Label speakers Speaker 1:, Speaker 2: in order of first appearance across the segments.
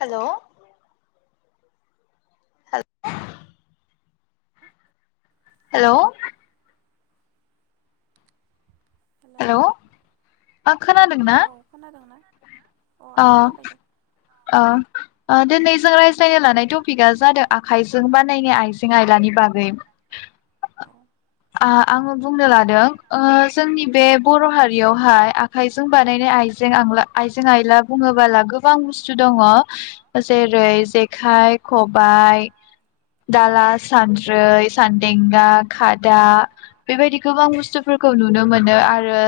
Speaker 1: हेल' [unintelligible]
Speaker 2: [unintelligible]
Speaker 1: हेल'
Speaker 2: hello
Speaker 1: hello खोनादों ना?
Speaker 2: औ खोनादोंना
Speaker 1: अ
Speaker 2: आं खोनाबाय दे
Speaker 1: अ अ
Speaker 2: औ
Speaker 1: दिनैजों रायज्लायनो लानाय टपिकआ जादों आखाइजों बानायनाय आइजें आयलानि बागै
Speaker 2: औ
Speaker 1: आ आङो बुंनो लादों। ओ जोंनि बे बर' हारियावहाय आखाइजों बानायनाय आइजें आंला आइजें आइला बुङोबोला गोबां बुस्थु दङ जेरै जेखाइ खबाइ दाला सानद्रै सान्देंगा खादा बेबायदि गोबां बुस्थुफोरखौ नुनो मोनो आरो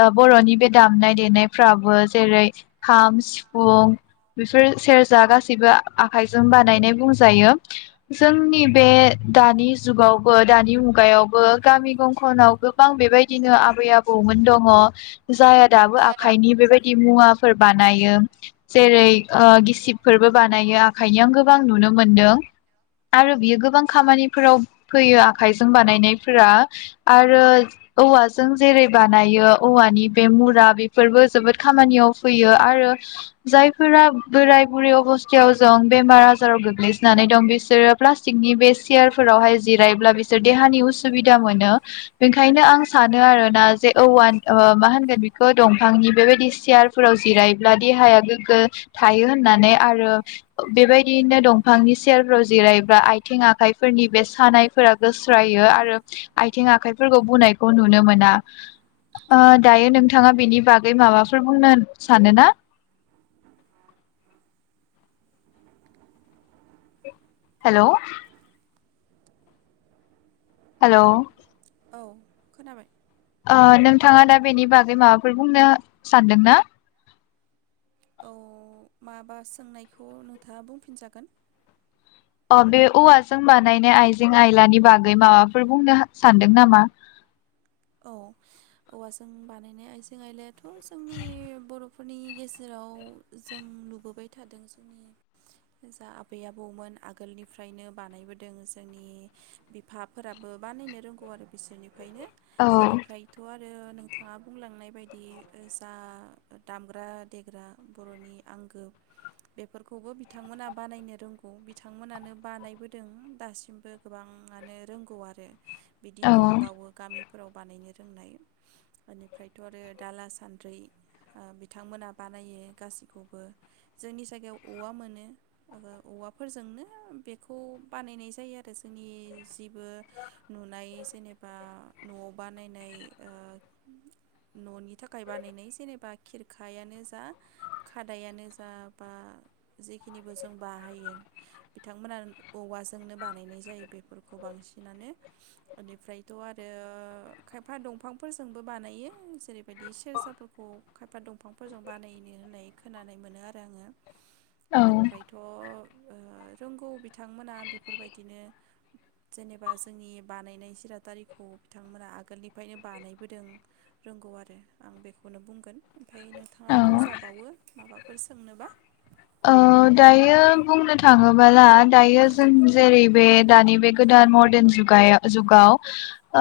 Speaker 1: ओ बर'नि बे दामनाय देनायफ्राबो जेरै खाम सिफुं बेफोर सेरजा गासैबो आखाइजों बानायनाय बुंजायो जोंनि बे दानि जुगावबो दानि मुगायावबो गामि गंखनाव गोबां बेबायदिनो आबै आबौमोन दङ जायहा दाबो आखाइनि बेबाय दि मुवा फोर बानायो जेरै ओ गिस सिब फोरबो बानायो आखाइनि आ गोबां नुनो मोनदों आरो बियो गोबां खामानिफोराव फैयो आखायजों बानाय नैफोरा आरो औवाजों जेरै बानायो औवानि बे मुरा बेफोरबो जोबोद खामानियाव फैयो आरो जाय फोरा बोराय बुरै अबस्थायाव जं बेमार आजाराव गोग्लैसोनानै दं बिसोरो प्लास्टिकनि बे चियार फोरावहाय जिरायब्ला बिसोर देहानि उसुबिदा मोनो बेखायनो आं सानो आरोना जे औवा ओ मा होनगोन बेखौ दंफांनि बेबायदि सियार फोराव जिरायोब्ला देहाया गोग्गो थायो होननानै आरो बेबायदियैनो दंफांनि सेरफोराव जिरायोब्ला आथिं आखाइफोरनि बे सानायफोरा गोस्रायो आरो आथिं आखाइफोरखौ बुनायखौ नुनो मोना। ओ दायो नों थाङा बेनि बागै माबाफोर बुंनो सानो ना? हेलौ हेलौ
Speaker 2: औ खोनाबाय
Speaker 1: ओ नोंथाङा दा बेनि बागै माबाफोर बुंनो सानदोंना?
Speaker 2: औ माबा सोंनायखौ नोंथाङा बुंफिनजागोन।
Speaker 1: अ बे औवाजों बानायनाय आइजें आयलानि बागै माबाफोर बुंनोहा सानदों नामा?
Speaker 2: औ औवाजों बानायनाय आइजें आयलायाथ' जोंनि बर'फोरनि गेजेराव जों नुबोबाय थादों जोंनि जा आबै आबौमोन आगोलनिफ्रायनो बानायबोदों जोंनि बिफाफोराबो बानायनो रोंगौ आरो बिसोरनिफ्रायनो
Speaker 1: औ
Speaker 2: एनिफ्रायथ' आर रो नोंथाङा बुंलांनाय बायदि जा दामग्रा देग्रा बर'नि आंगो बेफोरखौबो बिथांमोना बानायनो रोंगौ बिथांमोनानो बानायबोदों दासिमबो गोबाङानो रोंगौ आरो। बिदि
Speaker 1: औ
Speaker 2: दंबावो गामि फोराव बानायनो रोंनाय ओनिफ्रायथ' आरो दाला सान्द्रै बिथांमोना बानायो गासैखौबो जोंनि जायगायाव औवा मोनो औवाफोरजोंनो बेखौ बानायनाय जायो आरो जोंनि जेबो नुनाय जेनेबा न'आव बानायनाय ओ न'नि थाखाय बानायनाय जेनेबा खिरखायानो जा खादायानो जा बा जिखिनिबो जों बाहायो बिथांमोना औवाजोंनो बानायनाय जायो बेफोरखौ बांसिनानो ओनिफ्रायथ' आ रो खायफा दंफांफोरजोंबो बानायो जेरैबायदि सेरजाफोरखौ खायफा दंफांफोरजों बानायो होननाय खोनानाय मोनो आरो आङो
Speaker 1: औ
Speaker 2: ओनिफ्रायथ' ओ रोंगौ बिथांमोना बेफोरबायदिनो जेनेबा जोंनि बानायनाय सिरादारि खौ बिथांमोना आगोलनिफ्रायनो बानायबोदों रोंगौ आरो आं बेखौनो बुंगोन। ओमफाय नोंथाङा
Speaker 1: औ
Speaker 2: बुंजाबावो माबा फोर सोंनोबा
Speaker 1: अ दायो बुंनो थाङोबोला दायो जों जेरै बे दानि बे गोदान मरदेन जुगाया जुगाव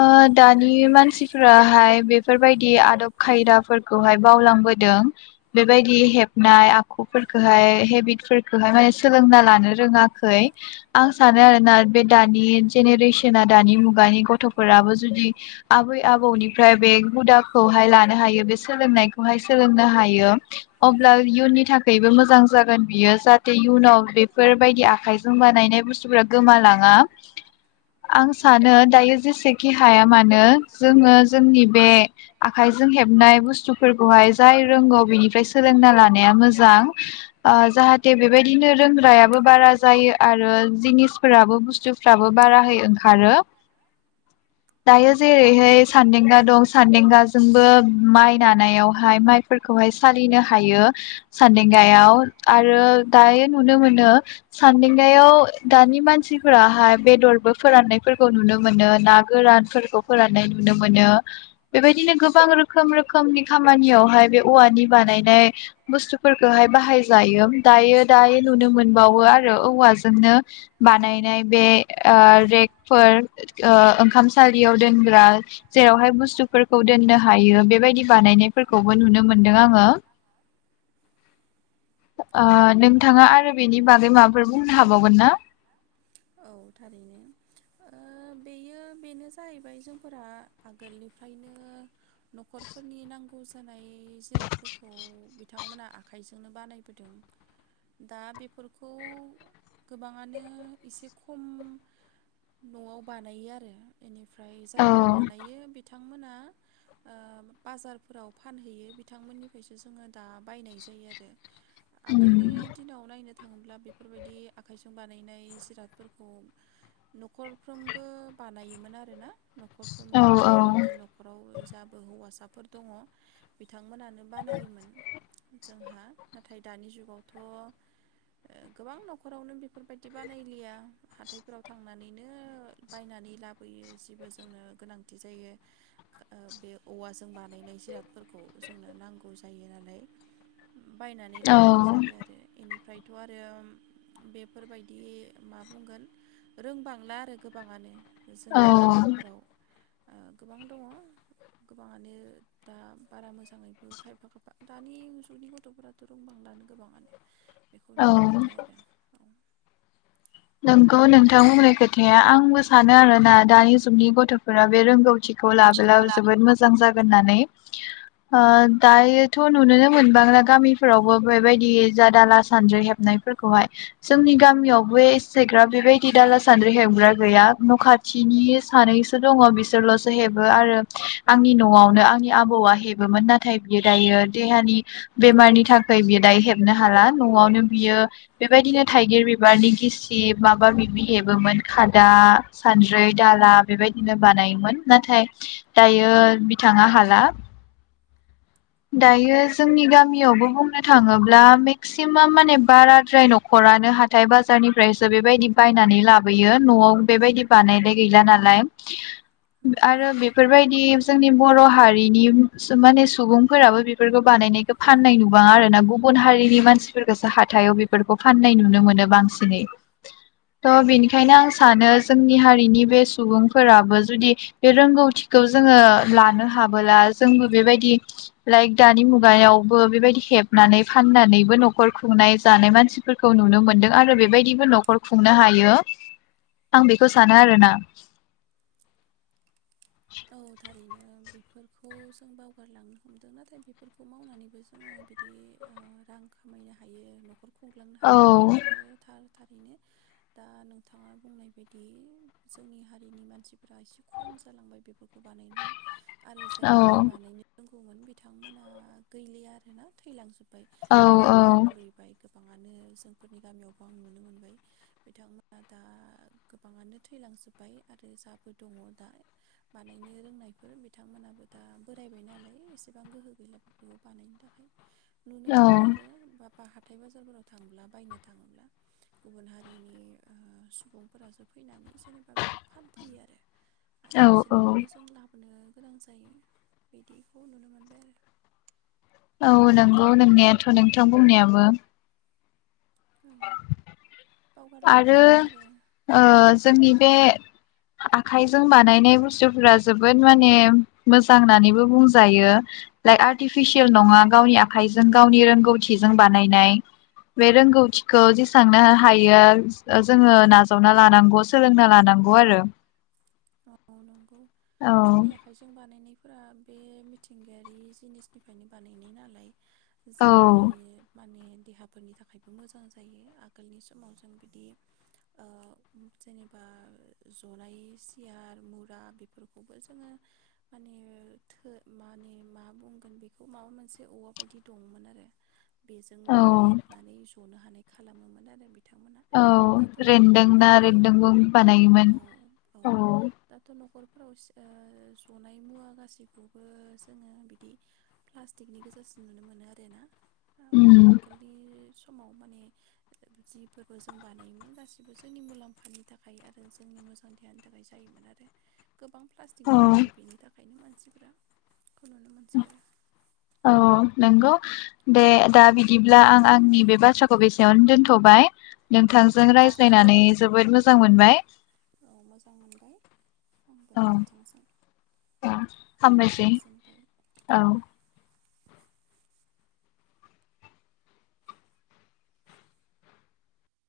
Speaker 1: ओ दानि मानसिफोराहाय बेफोरबायदि आदब खायदाफोरखौहाय बावलांबोदों बेबायदि हेबनाय आखुफोर खोहाय हेबिट फोरखोहाय माने सोलोंना लानो रोङाखै आं सानो आरोना बे दानि जेनेरेसना दानि मुगानि गथ'फोराबो जुदि आबै आबौनिफ्राय बे हुदाखौहाय लानो हायो बे सोलोंनायखौ हाय सोलोंनो हायो अब्ला इयुननि थाखायबो मो जां जाजोन बियो जाहाथे इयुनाव बेफोरबायदि आखाइजों बानायनाय बुसथुफोरा गोमालाङा आं सानो दायो जेसेखि हाया मानो जोङो जोंनि बे आखाइजों हेबनाय बुसथु फोरखौहाय जाय रोंगौ बिनिफ्राय सोलोंना लानाया मोजां आ जाहाथे बेबायदिनो रोंग्रायाबो बारा जायो आरो जिनिसफोराबो बुस्थु दाबो होयो ओंखारो दायो जेरैहाय‌ सानदेंगा दं सानदेंगाजोंबो माइ नानायावहाय माइफोरखौहाय सालिनो‌ हायो सानदें गायाव आरो दायो नुनो मोनो सान्दिंगायाव दानि मानसिफोराहाय बेदर फोराननायफोरखौ नुनो मोनो ना गोरानफोरखौ फोराननाय नुनो मोनो बेबायदिनो गोबां रोखोम रोखोमनि खामानियावहाय बे औवानि बानायनाय बुस्थु फोरखौहाय बाहाय जायो दायो दायो नुनो मोनबावो आरो औवाजोंनो बानायनाय बे ओ फोर ओंखामसालियाव दोनग्रा जेरावहाय बुस्थुफोरखौ दोननो हायो बेबायदि बानायनायफोरखौबो नुनो मोनदों आङो। ओ नोंथाङा आरो बेनि बागै माबाफोर बुंनो हाबावगोन ना?
Speaker 2: औ थारैनो बेयो बेनो जाहैबाय जोंफोरा आगोलनिफ्रायनो नखरफोरनि नांगौ जानाय जिरादफोरखौ बिथांमोना आखाइजोंनो बानायबोदों दा बे फोरखौ गोबाङानो एसे खम न'आव बानायो आरो बेनि ओमफ्राय
Speaker 1: औ
Speaker 2: जायफोर बानायो। बिथांमोना ओ बाजारफोराव फानहैयो बिथांमोननिफ्रायसो जोङो दा बायनाय जायो आरो। आगोलनि
Speaker 1: उम
Speaker 2: दिनाव नायनो थाङोब्ला बेफोरबायदि आखाइजों बानायनाय जिरादफोरखौ नखरफ्रोमबो बानायोमोन आरो ना।
Speaker 1: औ
Speaker 2: नखरफ्रोमबो
Speaker 1: औ
Speaker 2: बानायोमोन नखराव जाबो हौवासा फोर दङ बिथां बिथांमोनानो बानायोमोन। जोंहा नाथाय दानि जुगावथ' गोबां नखरावनो बेफोरबायदि बानायलिया हाथायफोराव थांनानैनो बायनानै लाबोयो जेबो जोंनो गोनांथि जायो बे औवाजों बानायनाय जिरादफोरखौ जोंनो नांगौ जायो नालाय बायनानै
Speaker 1: औ
Speaker 2: लाबोनाय जायो आरो बेनिफ्राय। आरो बेफोरबायदि मा बुंगोन रोंबांला आरो गोबाङानो। जोंनि
Speaker 1: औ
Speaker 2: गामिफोराव गोबां दङ गोबाङानो दा बारा मोजाङैबो खायफा खायफा दानि जुगनि गथफोराथ‌ रोंबांलानो गोबाङानो बेखौ
Speaker 1: औ
Speaker 2: नुनो मोनबाय आरो औ बेनो
Speaker 1: नंगौ नोंथां बुंनाय खोथाया आंबो सानो आरो ना दानि जुगनि गथफोरा बे रोंगौथि खौ लाबोला जोबोद मोजां जा होननानै दायोथ नुनोनो मोनबांया गामिफोरावबो बेबायदि जा दाला सानद्रि हेबनायफोरखौहाय जोंनि गामियावबो सायग्रा बेबायदि दाला सान्द्रि हेबग्रा गैया न खाथिनि सानैसो दङ बिसोरलसो हेबो आरो आंनि न'आवनो आंनि आबौआ हेबोमोन नाथाय बियो दायो देहानि बेमारनि थाखाय बियो दायो हेबनो हाला न'आवनो बियो बेबायदिनो थाइगिर बिबारनि गिसि बे माबा माबि हेबोमोन खादा सानद्रि दाला बेबायदिनो बानायोमोन नाथाय दायो बिथाङा हाला दायो। जोंनि गामियावबो बुंनो थाङोब्ला ब्ला मेक्सिमाम माने बाराद्राय न'खरनो हाथाय बाजारनि ओमफ्रायसो बेबायदि बायनानै लाबोयो नआव बेबायदि बानायलाय गैला नालाय
Speaker 2: औ गैला
Speaker 1: आरो बेफोरबायदि जोंनि बर' हारिनि माने सुबुंफोराबो बेफोरखौ बानायनायखौ फाननाय नुबाङा आरो ना गुबुन हारिनि मानसिफोरखौसो हाथायाव बेफोरखौ फाननाय नुनो मोनो बांसिनै थ' बेनिखायनो आं सानो जोंनि हारिनि बे सुबुंफोराबो जुदि बे रोंगौथिखौ जोङो लानो हाबोला जोंबो बेबायदि लाइक दानि मुगायावबो बेबायदि हेबनानै फाननानैबो न'खर खुंनाय जानाय मानसिफोरखौ नुनो मोनदों आरो बेबायदि न'खर खुंनो हायो आं बेखौ सानो आरोना।
Speaker 2: औ थारैनो बेफोरखौ जों बावगारलांनो हमदों नाथाय बेफोरखौ मावनानैबो जोङो बिदि रां खामायनो हायो। न'खर खुंलांनो
Speaker 1: औ
Speaker 2: हायो आरो बे थार। थारैनो दा नोंथाङा बुंनाय बायदि जोंनि हारिनि मानसिफोरा एसे खम जालांबाय। बे बानायनाया आरो
Speaker 1: औ
Speaker 2: जायफोरबो बानायनो रों दोंमोन बिथांमोना गैलिया आरोना थैलांजोबबाय। ओमफ्राय
Speaker 1: औ औ
Speaker 2: बोरायबाय बुरिबाय गोबाङानो जोंफोरनि गामियावबो आं नुनो मोनबाय बिथांमोना दा गोबाङानो थैलांजोबबाय आरो जाबो दङ दा बानायनो रोंनायफोर बिथांमोनाबो दा बोरायबाय नालाय एसेबां गोहो गैला बेफोरखौ बानायनो थाखाय। नुनो मोनो आरो
Speaker 1: औ
Speaker 2: बा-बाहाग हाथाय बाजारफोराव थांब्ला बायनो थाङोब्ला गुबुन हारिनि सुबुंफोरासो फैनानै जेनेबा बिदि फानफैयो आरो। आरो
Speaker 1: औ औ
Speaker 2: बिसोरनिफ्रायनो जों लाबोनो गोनां जायो बिदिखौ नुनो मोनबाय आरो
Speaker 1: औ नंगौ नोंनायाथ' नोंथां बुंनायाबो।
Speaker 2: औ
Speaker 1: [unintelligible]
Speaker 2: बावगारलांनो
Speaker 1: आरो
Speaker 2: नाङा
Speaker 1: ओ जोंनि बे आखाइजों बानायनाय बुस्थुफोरा जोबोद माने मोजां होननानैबो बुंजायो लाइक आर्टिफिसियेल नङा गावनि आखाइजों गावनि रोंगौथिजों बानायनाय बे रोंगौथिखौ जेसेबांनो हायो। जोङो नाजावना लानांगौ सोलोंना लानांगौ आरो।
Speaker 2: औ नंगौ
Speaker 1: औ
Speaker 2: जोंनि आखाइजों बानायनाय। फ्रा बे मिथिंगायारि जिनिसनिफ्रायनो बानायनाय नालाय।
Speaker 1: औ
Speaker 2: जोंनि माने देहाफोरनि थाखायबो मोजां जायो आगोलनि समाव जों बिदि ओ जेनेबा जनाय यार मुरा बेफोरखौबो जोङो माने थो माने मा बुंगोन बेखौ माबा मोनसे औवा बायदि दंमोन आरो।
Speaker 1: औ
Speaker 2: बेजोंबो हेबनानै जनो हानाय खालामोमोन आरो बिथांमोना
Speaker 1: औ
Speaker 2: दाथ'
Speaker 1: रन्दों ना
Speaker 2: न'खरफ्रोमबो
Speaker 1: रन्दोंबो
Speaker 2: औ
Speaker 1: बानायोमोन औ।
Speaker 2: दाथ' न'खर फोराव जनाय मुवा गासैखौबो जोङो बिदि प्लास्टिकनि गोजासिन नुनो मोनो आरो ना। औ
Speaker 1: उम
Speaker 2: आगोलनि समाव माने जिफोरबो जों बानायोमोन गासिबो जोंनि मुलामफानि थाखाय आरो जोंनि मोजां देहानि थाखाय जायो मोन आरो। गोबां प्लास्टिक
Speaker 1: औ
Speaker 2: बाहायबाय बेनि थाखाय। ओंखायनो मानसिफ्रा खौ नुनो मोनसै आरो।
Speaker 1: औ नंगौ दे दा बिदिब्ला आं आंनि बे बाथ्राखौ बेसेयावनो दोनथ'बाय। नोंथांजों
Speaker 2: औ
Speaker 1: रायज्लायनानै जोबोद मोजां मोजां मोनबाय।
Speaker 2: औ मोजां मोनबाय आंबो
Speaker 1: औ औ
Speaker 2: नोंथांजों
Speaker 1: हामबायसै
Speaker 2: गोजोनबाय।
Speaker 1: औ